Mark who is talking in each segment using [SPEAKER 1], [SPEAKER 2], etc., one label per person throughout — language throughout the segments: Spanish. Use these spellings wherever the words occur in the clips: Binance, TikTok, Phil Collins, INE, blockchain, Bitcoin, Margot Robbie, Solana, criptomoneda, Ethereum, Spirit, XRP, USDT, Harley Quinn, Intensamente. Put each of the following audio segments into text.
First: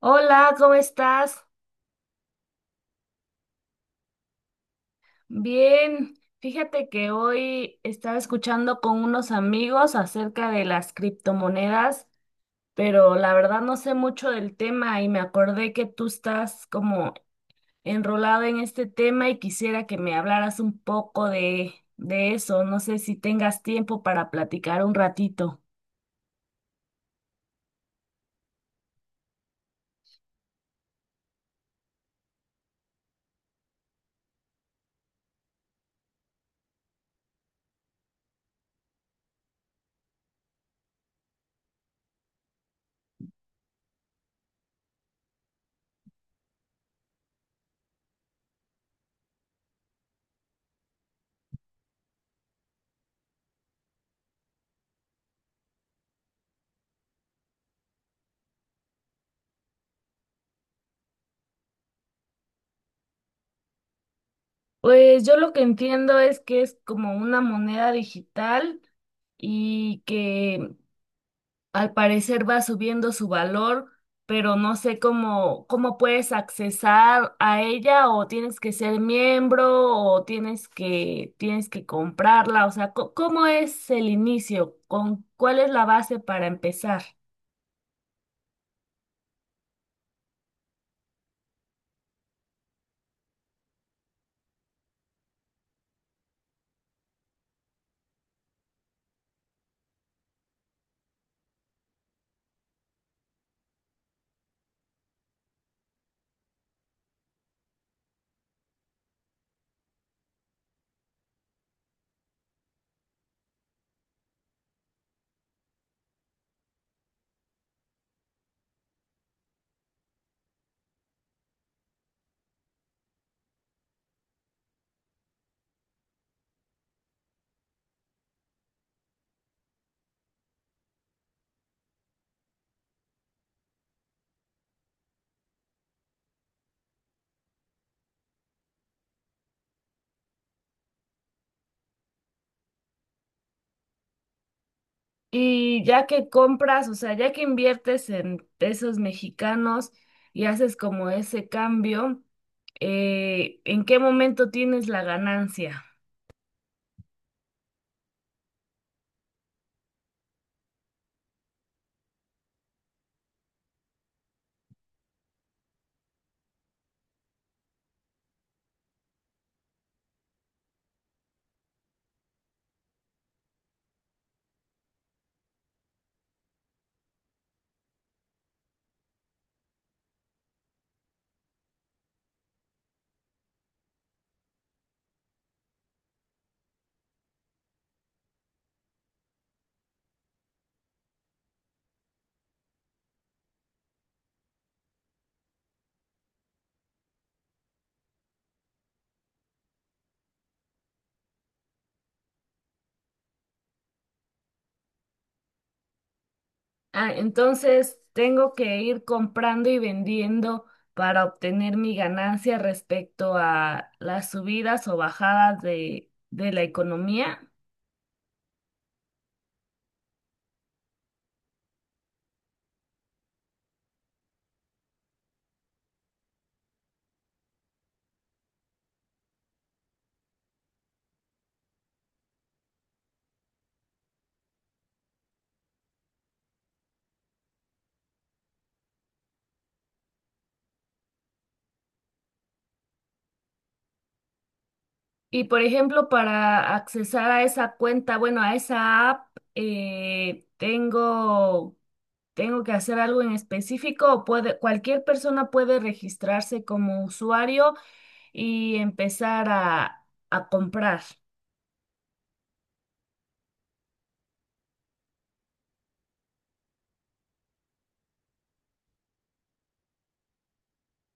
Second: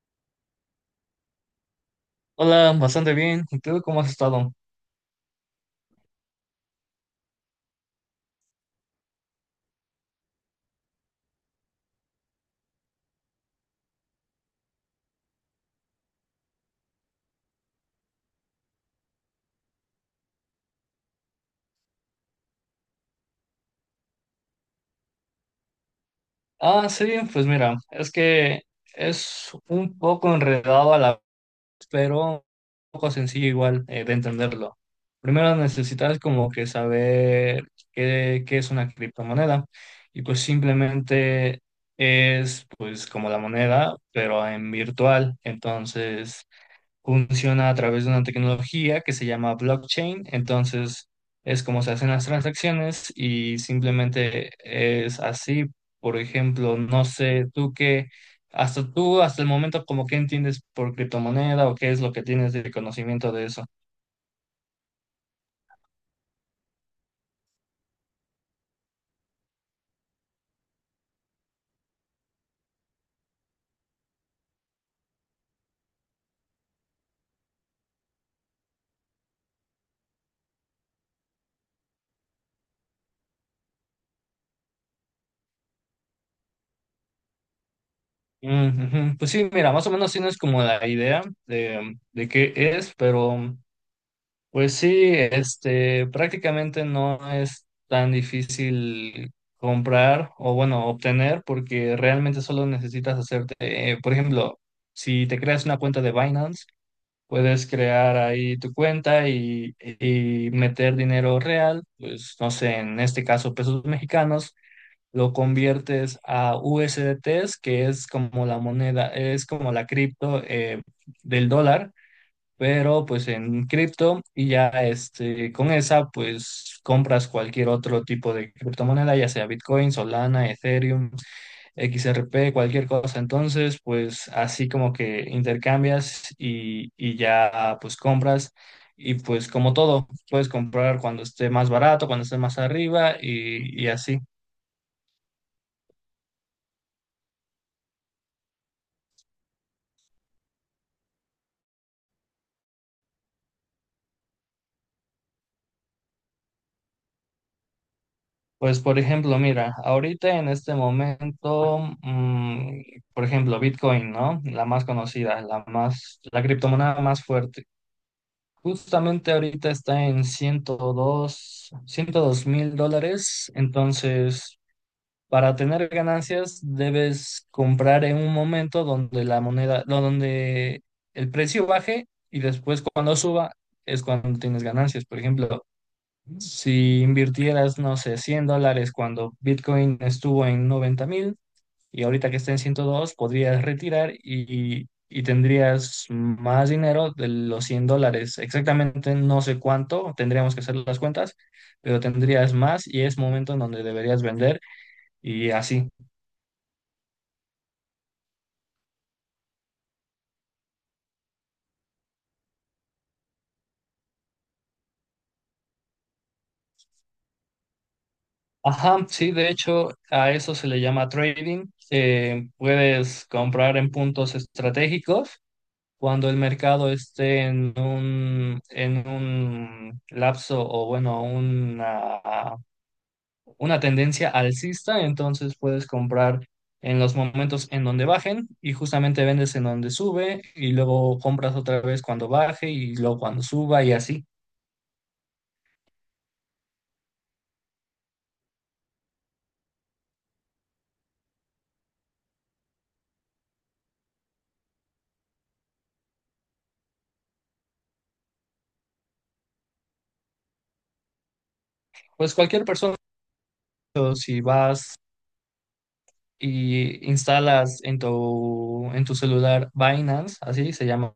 [SPEAKER 1] Hola, ¿cómo estás?
[SPEAKER 2] Hola, bastante bien. ¿Y tú cómo has estado?
[SPEAKER 1] Bien, fíjate que hoy estaba escuchando con unos amigos acerca de las criptomonedas, pero la verdad no sé mucho del tema y me acordé que tú estás como enrolado en este tema y quisiera que me hablaras un poco de eso. No sé si tengas tiempo para platicar un ratito.
[SPEAKER 2] Ah, sí, pues mira, es que es un poco enredado a la vez, pero un poco sencillo igual de entenderlo. Primero necesitas como que saber qué es una criptomoneda y pues simplemente es pues como la moneda, pero en virtual. Entonces, funciona a través de una tecnología que se llama blockchain. Entonces, es como se hacen las transacciones y simplemente es así. Por ejemplo, no sé, tú qué, hasta tú, hasta el momento, como qué entiendes por criptomoneda o qué es lo que tienes de conocimiento de eso.
[SPEAKER 1] Pues yo lo que entiendo es que es como una moneda digital y que al parecer va subiendo su valor, pero no sé cómo puedes accesar a ella o tienes que ser miembro o tienes que comprarla, o sea, ¿cómo es el inicio? ¿Con cuál es la base para empezar?
[SPEAKER 2] Mm, ujú. Pues sí, mira, más o menos tienes como la idea de qué es, pero. Pues sí, este, prácticamente no es tan difícil comprar o bueno, obtener porque realmente solo necesitas hacerte, por ejemplo, si te creas una cuenta de Binance, puedes crear ahí tu cuenta y meter dinero real, pues no sé, en este caso pesos mexicanos, lo conviertes a USDTs, que es como la moneda, es como la cripto del dólar, pero pues en cripto, y ya este, con esa pues compras cualquier otro tipo de criptomoneda, ya sea Bitcoin, Solana, Ethereum, XRP, cualquier cosa. Entonces pues así como que intercambias y ya pues compras, y pues como todo, puedes comprar cuando esté más barato, cuando esté más arriba, y así.
[SPEAKER 1] Y ya que compras, o sea, ya que inviertes en pesos mexicanos y haces como ese cambio, ¿en qué momento tienes la ganancia?
[SPEAKER 2] Pues por ejemplo, mira, ahorita en este momento, por ejemplo, Bitcoin, ¿no? La más conocida, la criptomoneda más fuerte. Justamente ahorita está en 102,000 dólares. Entonces, para tener ganancias, debes comprar en un momento donde la moneda, no, donde el precio baje, y después cuando suba es cuando tienes ganancias. Por ejemplo, si invirtieras, no sé, 100 dólares cuando Bitcoin estuvo en 90,000 y ahorita que está en 102, podrías retirar y tendrías más dinero de los 100 dólares. Exactamente no sé cuánto, tendríamos que hacer las cuentas, pero tendrías más, y es momento en donde deberías vender y así.
[SPEAKER 1] Ah, entonces tengo que ir comprando y vendiendo para obtener mi ganancia respecto a las subidas o bajadas de la economía.
[SPEAKER 2] Ajá, sí, de hecho, a eso se le llama trading. Puedes comprar en puntos estratégicos cuando el mercado esté en un lapso o bueno, una tendencia alcista; entonces puedes comprar en los momentos en donde bajen, y justamente vendes en donde sube, y luego compras otra vez cuando baje, y luego cuando suba, y así.
[SPEAKER 1] Y por ejemplo, para accesar a esa cuenta, bueno, a esa app, eh, tengo, tengo que hacer algo en específico o puede, cualquier persona puede registrarse como usuario y empezar a comprar.
[SPEAKER 2] Pues cualquier persona, o si vas y instalas en tu celular Binance, así se llama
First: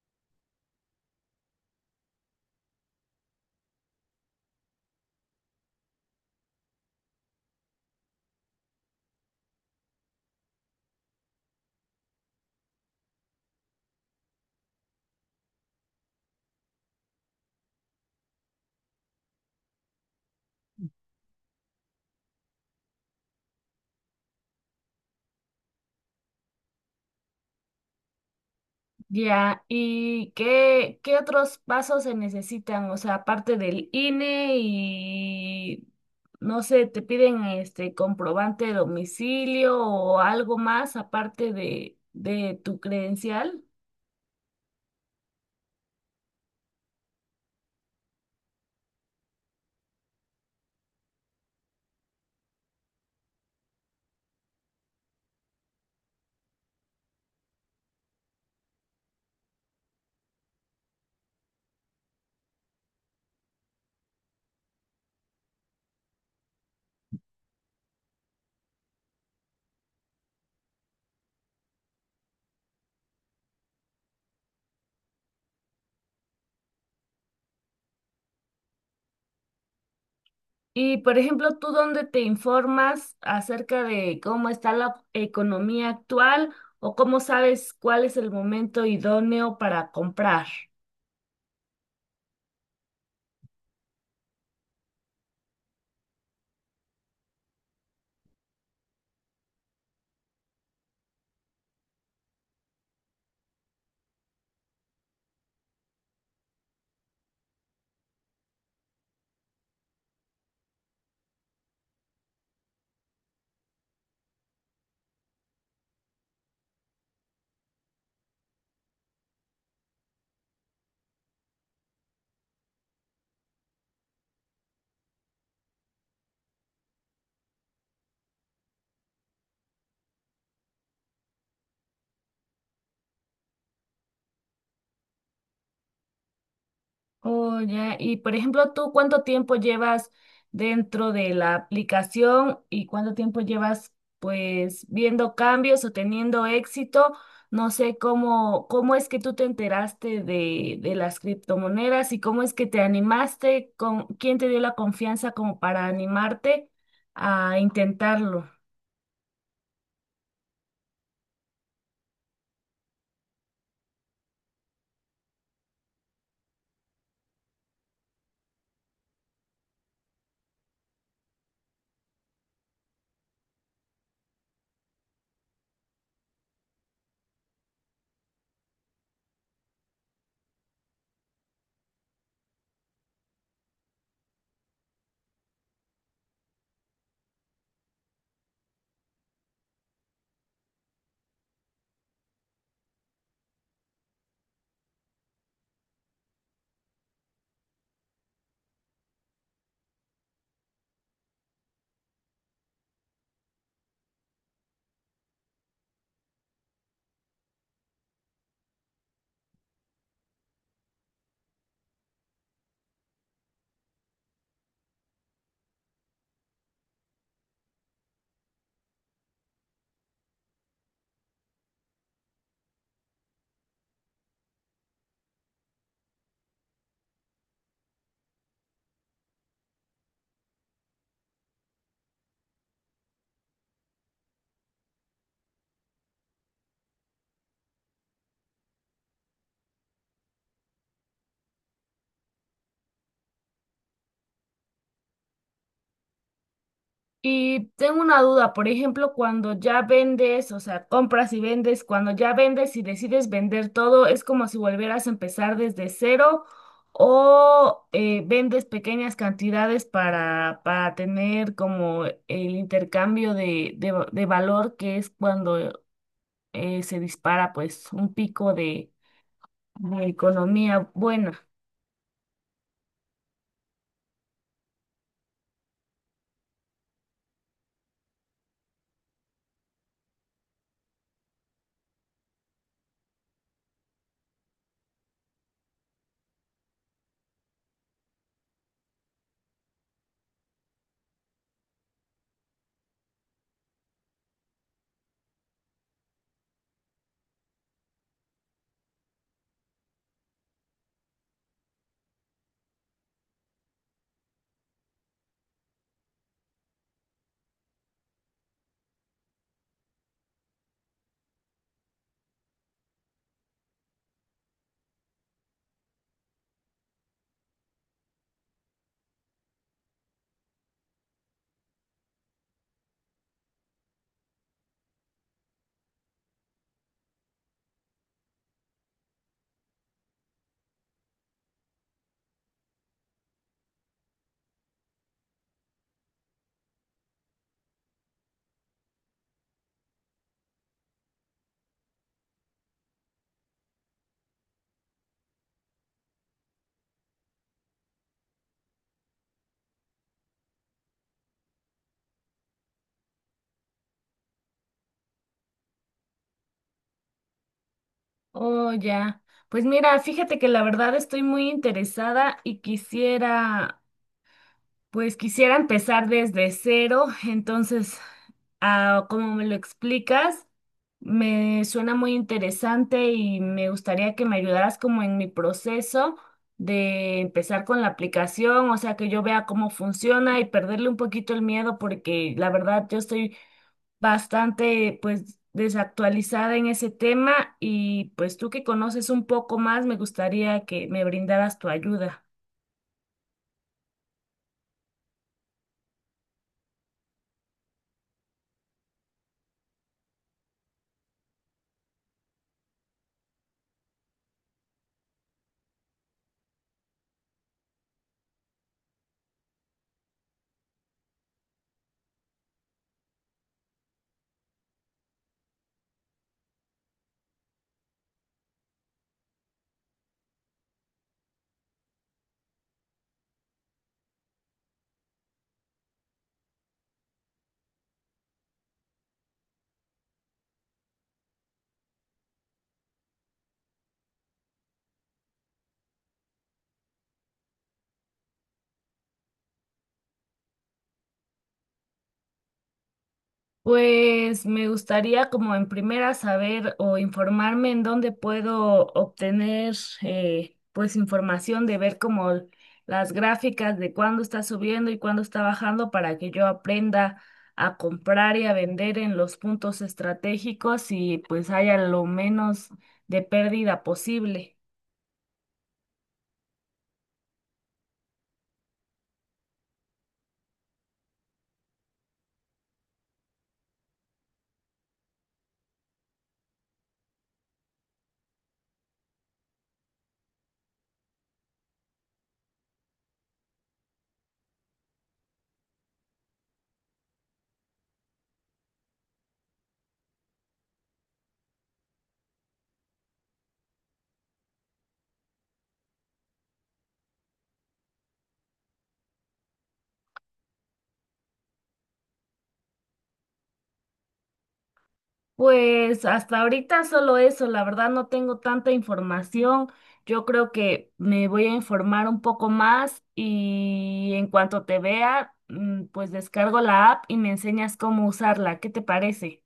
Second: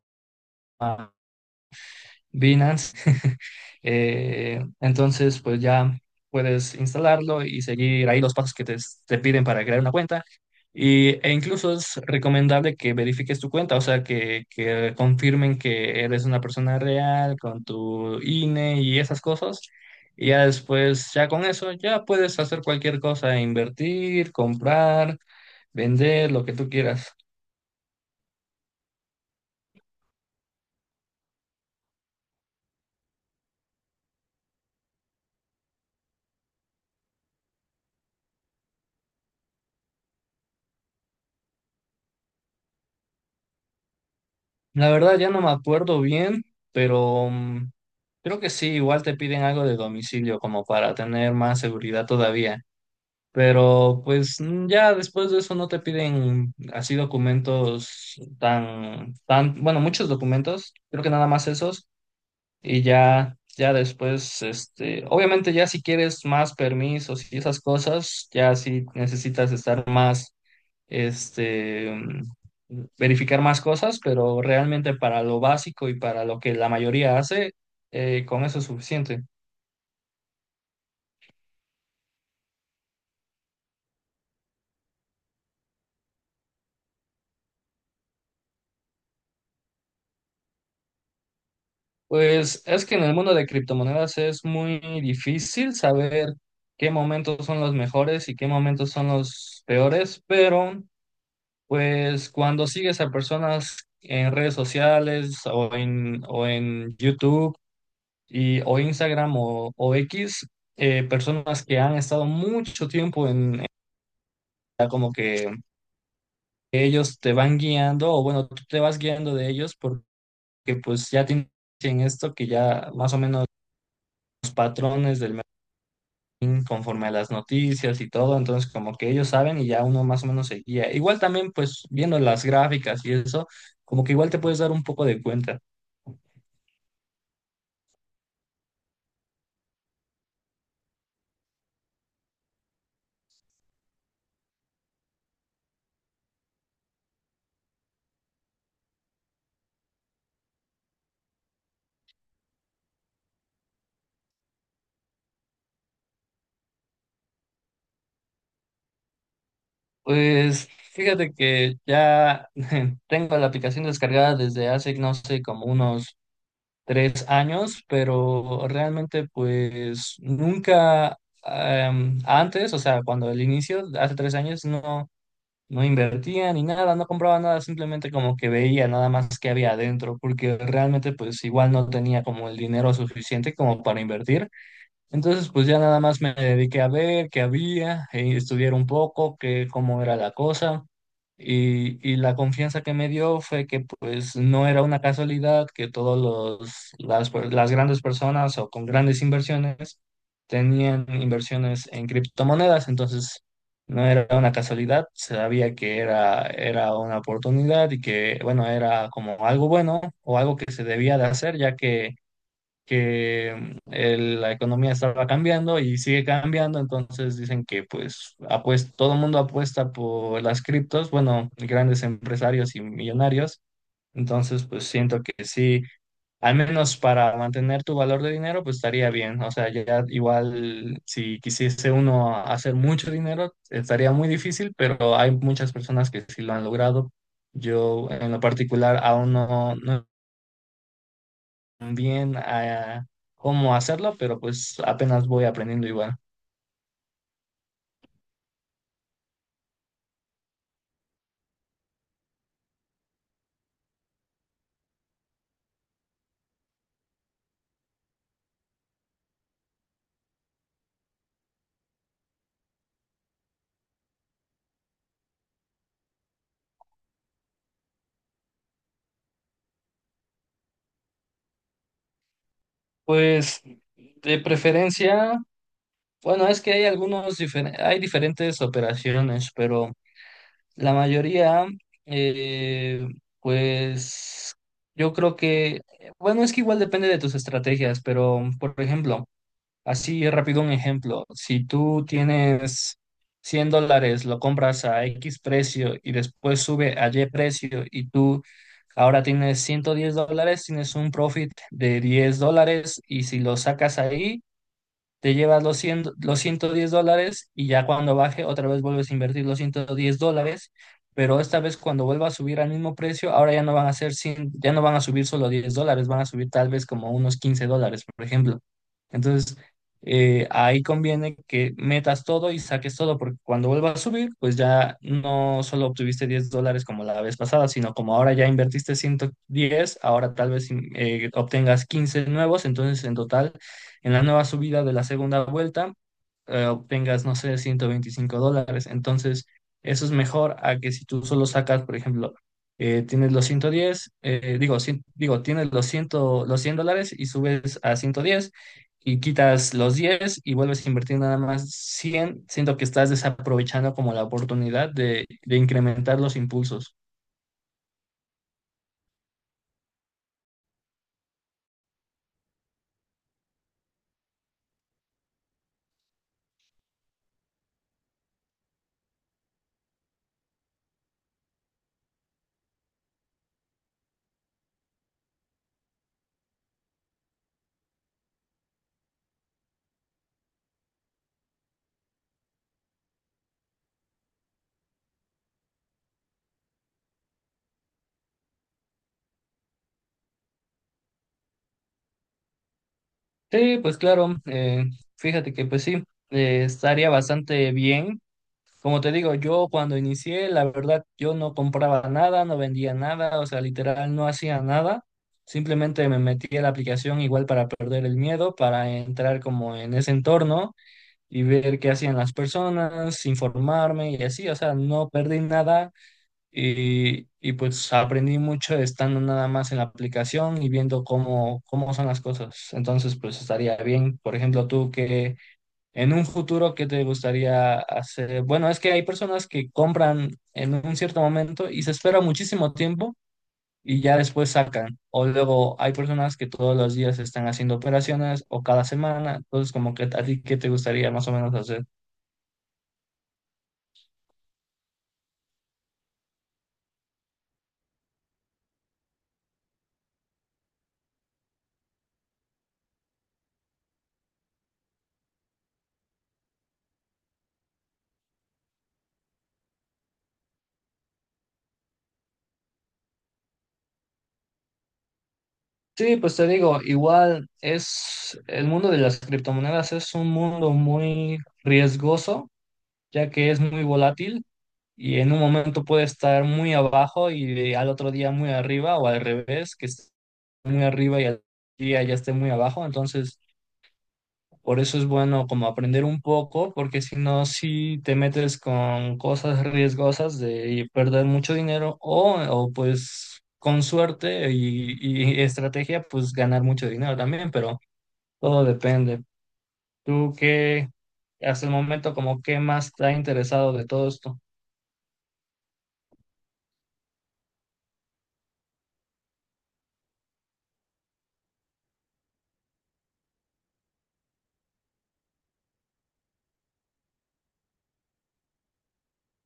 [SPEAKER 2] Binance. Entonces, pues ya puedes instalarlo y seguir ahí los pasos que te piden para crear una cuenta. E incluso es recomendable que verifiques tu cuenta, o sea, que confirmen que eres una persona real con tu INE y esas cosas. Y ya después, ya con eso, ya puedes hacer cualquier cosa, invertir, comprar, vender, lo que tú quieras.
[SPEAKER 1] Ya, ¿y qué otros pasos se necesitan? O sea, aparte del INE y, no sé, te piden este comprobante de domicilio o algo más aparte de tu credencial.
[SPEAKER 2] La verdad ya no me acuerdo bien, pero creo que sí, igual te piden algo de domicilio como para tener más seguridad todavía. Pero pues ya después de eso no te piden así documentos bueno, muchos documentos, creo que nada más esos. Y ya después, este, obviamente ya si quieres más permisos y esas cosas, ya sí necesitas estar más este, verificar más cosas, pero realmente para lo básico y para lo que la mayoría hace, con eso es suficiente.
[SPEAKER 1] Y, por ejemplo, ¿tú dónde te informas acerca de cómo está la economía actual o cómo sabes cuál es el momento idóneo para comprar?
[SPEAKER 2] Pues es que en el mundo de criptomonedas es muy difícil saber qué momentos son los mejores y qué momentos son los peores, pero pues cuando sigues a personas en redes sociales o o en YouTube o Instagram o X, personas que han estado mucho tiempo, ya como que ellos te van guiando, o bueno, tú te vas guiando de ellos, porque pues ya tienen esto, que ya más o menos los patrones del mercadín conforme a las noticias y todo, entonces como que ellos saben y ya uno más o menos se guía. Igual también pues viendo las gráficas y eso, como que igual te puedes dar un poco de cuenta.
[SPEAKER 1] Oh, ya. Y por ejemplo, ¿tú cuánto tiempo llevas dentro de la aplicación y cuánto tiempo llevas pues viendo cambios o teniendo éxito? No sé cómo es que tú te enteraste de las criptomonedas y cómo es que te animaste, con quién te dio la confianza como para animarte a intentarlo.
[SPEAKER 2] Pues fíjate que ya tengo la aplicación descargada desde hace, no sé, como unos 3 años, pero realmente pues nunca antes, o sea, cuando el inicio, hace 3 años, no, no invertía ni nada, no compraba nada, simplemente como que veía nada más que había adentro, porque realmente pues igual no tenía como el dinero suficiente como para invertir. Entonces, pues ya nada más me dediqué a ver qué había, estudiar un poco, cómo era la cosa. Y la confianza que me dio fue que pues no era una casualidad que todos las grandes personas o con grandes inversiones tenían inversiones en criptomonedas; entonces no era una casualidad, sabía que era una oportunidad y que bueno, era como algo bueno o algo que se debía de hacer, ya que la economía estaba cambiando y sigue cambiando, entonces dicen que pues todo el mundo apuesta por las criptos, bueno, grandes empresarios y millonarios, entonces pues siento que sí, al menos para mantener tu valor de dinero pues estaría bien, o sea, ya igual si quisiese uno hacer mucho dinero estaría muy difícil, pero hay muchas personas que sí lo han logrado. Yo en lo particular aún no, no bien a cómo hacerlo, pero pues apenas voy aprendiendo igual.
[SPEAKER 1] Y tengo una duda, por ejemplo, cuando ya vendes, o sea, compras y vendes, cuando ya vendes y decides vender todo, ¿es como si volvieras a empezar desde cero o vendes pequeñas cantidades para tener como el intercambio de, de valor que es cuando se dispara pues un pico de economía buena?
[SPEAKER 2] Pues de preferencia, bueno, es que hay algunos, hay diferentes operaciones, pero la mayoría, eh, pues yo creo que, bueno, es que igual depende de tus estrategias, pero por ejemplo, así rápido un ejemplo: si tú tienes 100 dólares, lo compras a X precio y después sube a Y precio y tú ahora tienes 110 dólares, tienes un profit de 10 dólares, y si lo sacas ahí, te llevas los cien, los 110 dólares, y ya cuando baje otra vez vuelves a invertir los 110 dólares, pero esta vez cuando vuelva a subir al mismo precio, ahora ya no van a ser cien, ya no van a subir solo 10 dólares, van a subir tal vez como unos 15 dólares, por ejemplo. Entonces, ahí conviene que metas todo y saques todo, porque cuando vuelva a subir, pues ya no solo obtuviste 10 dólares como la vez pasada, sino como ahora ya invertiste 110, ahora tal vez obtengas 15 nuevos, entonces en total en la nueva subida de la segunda vuelta obtengas, no sé, 125 dólares. Entonces, eso es mejor a que si tú solo sacas, por ejemplo, tienes los 110, digo, digo, tienes los 100, los 100 dólares, y subes a 110 y quitas los 10 y vuelves a invertir nada más cien; siento que estás desaprovechando como la oportunidad de incrementar los impulsos.
[SPEAKER 1] Oh, ya. Pues mira, fíjate que la verdad estoy muy interesada y quisiera pues quisiera empezar desde cero, entonces, ah, como me lo explicas, me suena muy interesante y me gustaría que me ayudaras como en mi proceso de empezar con la aplicación, o sea, que yo vea cómo funciona y perderle un poquito el miedo, porque la verdad yo estoy bastante, pues, desactualizada en ese tema y pues tú que conoces un poco más, me gustaría que me brindaras tu ayuda.
[SPEAKER 2] Sí, pues claro, fíjate que pues sí, estaría bastante bien. Como te digo, yo cuando inicié, la verdad, yo no compraba nada, no vendía nada, o sea, literal no hacía nada. Simplemente me metí a la aplicación igual para perder el miedo, para entrar como en ese entorno y ver qué hacían las personas, informarme y así, o sea, no perdí nada, y pues aprendí mucho estando nada más en la aplicación y viendo cómo son las cosas. Entonces, pues estaría bien. Por ejemplo, tú que en un futuro, ¿qué te gustaría hacer? Bueno, es que hay personas que compran en un cierto momento y se espera muchísimo tiempo y ya después sacan. O luego hay personas que todos los días están haciendo operaciones o cada semana. Entonces, como que a ti, ¿qué te gustaría más o menos hacer?
[SPEAKER 1] Pues me gustaría como en primera saber o informarme en dónde puedo obtener pues información de ver como las gráficas de cuándo está subiendo y cuándo está bajando para que yo aprenda a comprar y a vender en los puntos estratégicos y pues haya lo menos de pérdida posible.
[SPEAKER 2] Sí, pues te digo, igual es el mundo de las criptomonedas, es un mundo muy riesgoso, ya que es muy volátil, y en un momento puede estar muy abajo y al otro día muy arriba, o al revés, que esté muy arriba y al día ya esté muy abajo. Entonces, por eso es bueno como aprender un poco, porque si no, si te metes con cosas riesgosas de perder mucho dinero, o pues con suerte y estrategia, pues ganar mucho dinero también, pero todo depende. ¿Tú qué, hasta el momento, como qué más te ha interesado de todo esto?
[SPEAKER 1] Pues hasta ahorita solo eso, la verdad no tengo tanta información. Yo creo que me voy a informar un poco más y en cuanto te vea, mm, pues descargo la app y me enseñas cómo usarla. ¿Qué te parece?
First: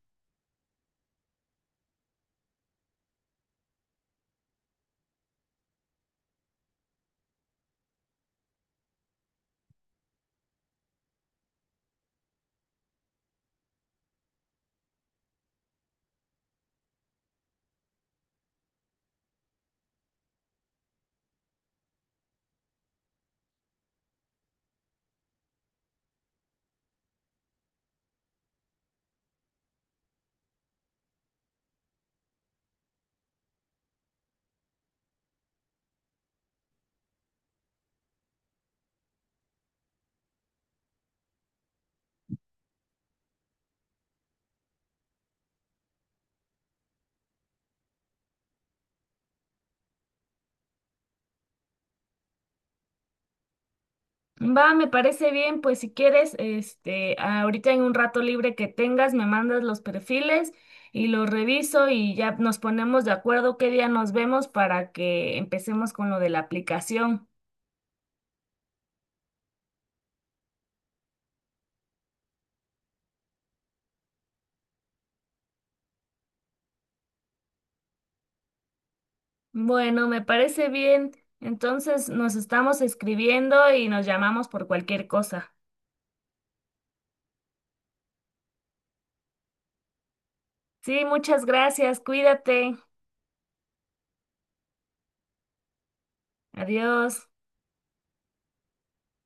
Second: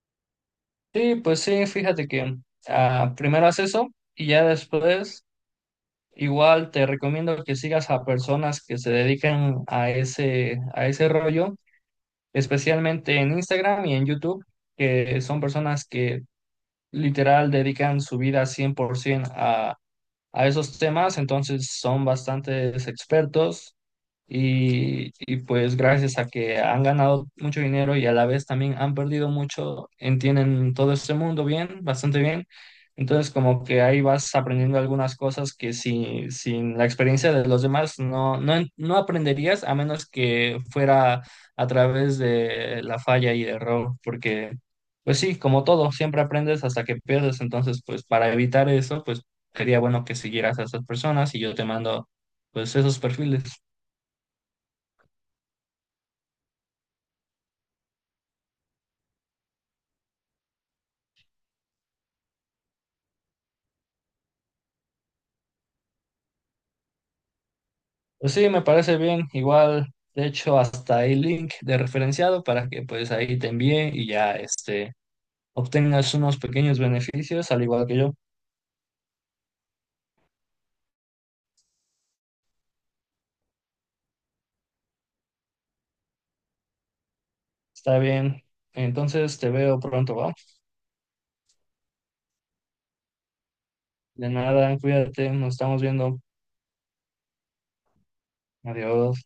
[SPEAKER 2] Sí, pues sí, fíjate que primero haz eso y ya después igual te recomiendo que sigas a personas que se dedican a ese rollo, especialmente en Instagram y en YouTube, que son personas que literal dedican su vida 100% a esos temas, entonces son bastantes expertos, y pues gracias a que han ganado mucho dinero y a la vez también han perdido mucho, entienden todo este mundo bien, bastante bien. Entonces como que ahí vas aprendiendo algunas cosas que sin la experiencia de los demás no, no aprenderías a menos que fuera a través de la falla y error, porque. Pues sí, como todo, siempre aprendes hasta que pierdes, entonces pues para evitar eso, pues sería bueno que siguieras a esas personas y yo te mando pues esos perfiles.
[SPEAKER 1] Va, me parece bien, pues si quieres, este, ahorita en un rato libre que tengas, me mandas los perfiles y los reviso y ya nos ponemos de acuerdo qué día nos vemos para que empecemos con lo de la aplicación.
[SPEAKER 2] Pues sí, me parece bien. Igual, de hecho, hasta hay link de referenciado para que pues ahí te envíe y ya este obtengas unos pequeños beneficios al igual que yo.
[SPEAKER 1] Bueno, me parece bien. Entonces nos estamos escribiendo y nos llamamos por cualquier cosa.
[SPEAKER 2] Está bien. Entonces te veo pronto, ¿va?
[SPEAKER 1] Sí, muchas gracias. Cuídate.
[SPEAKER 2] De nada, cuídate, nos estamos viendo.
[SPEAKER 1] Adiós.
[SPEAKER 2] Adiós.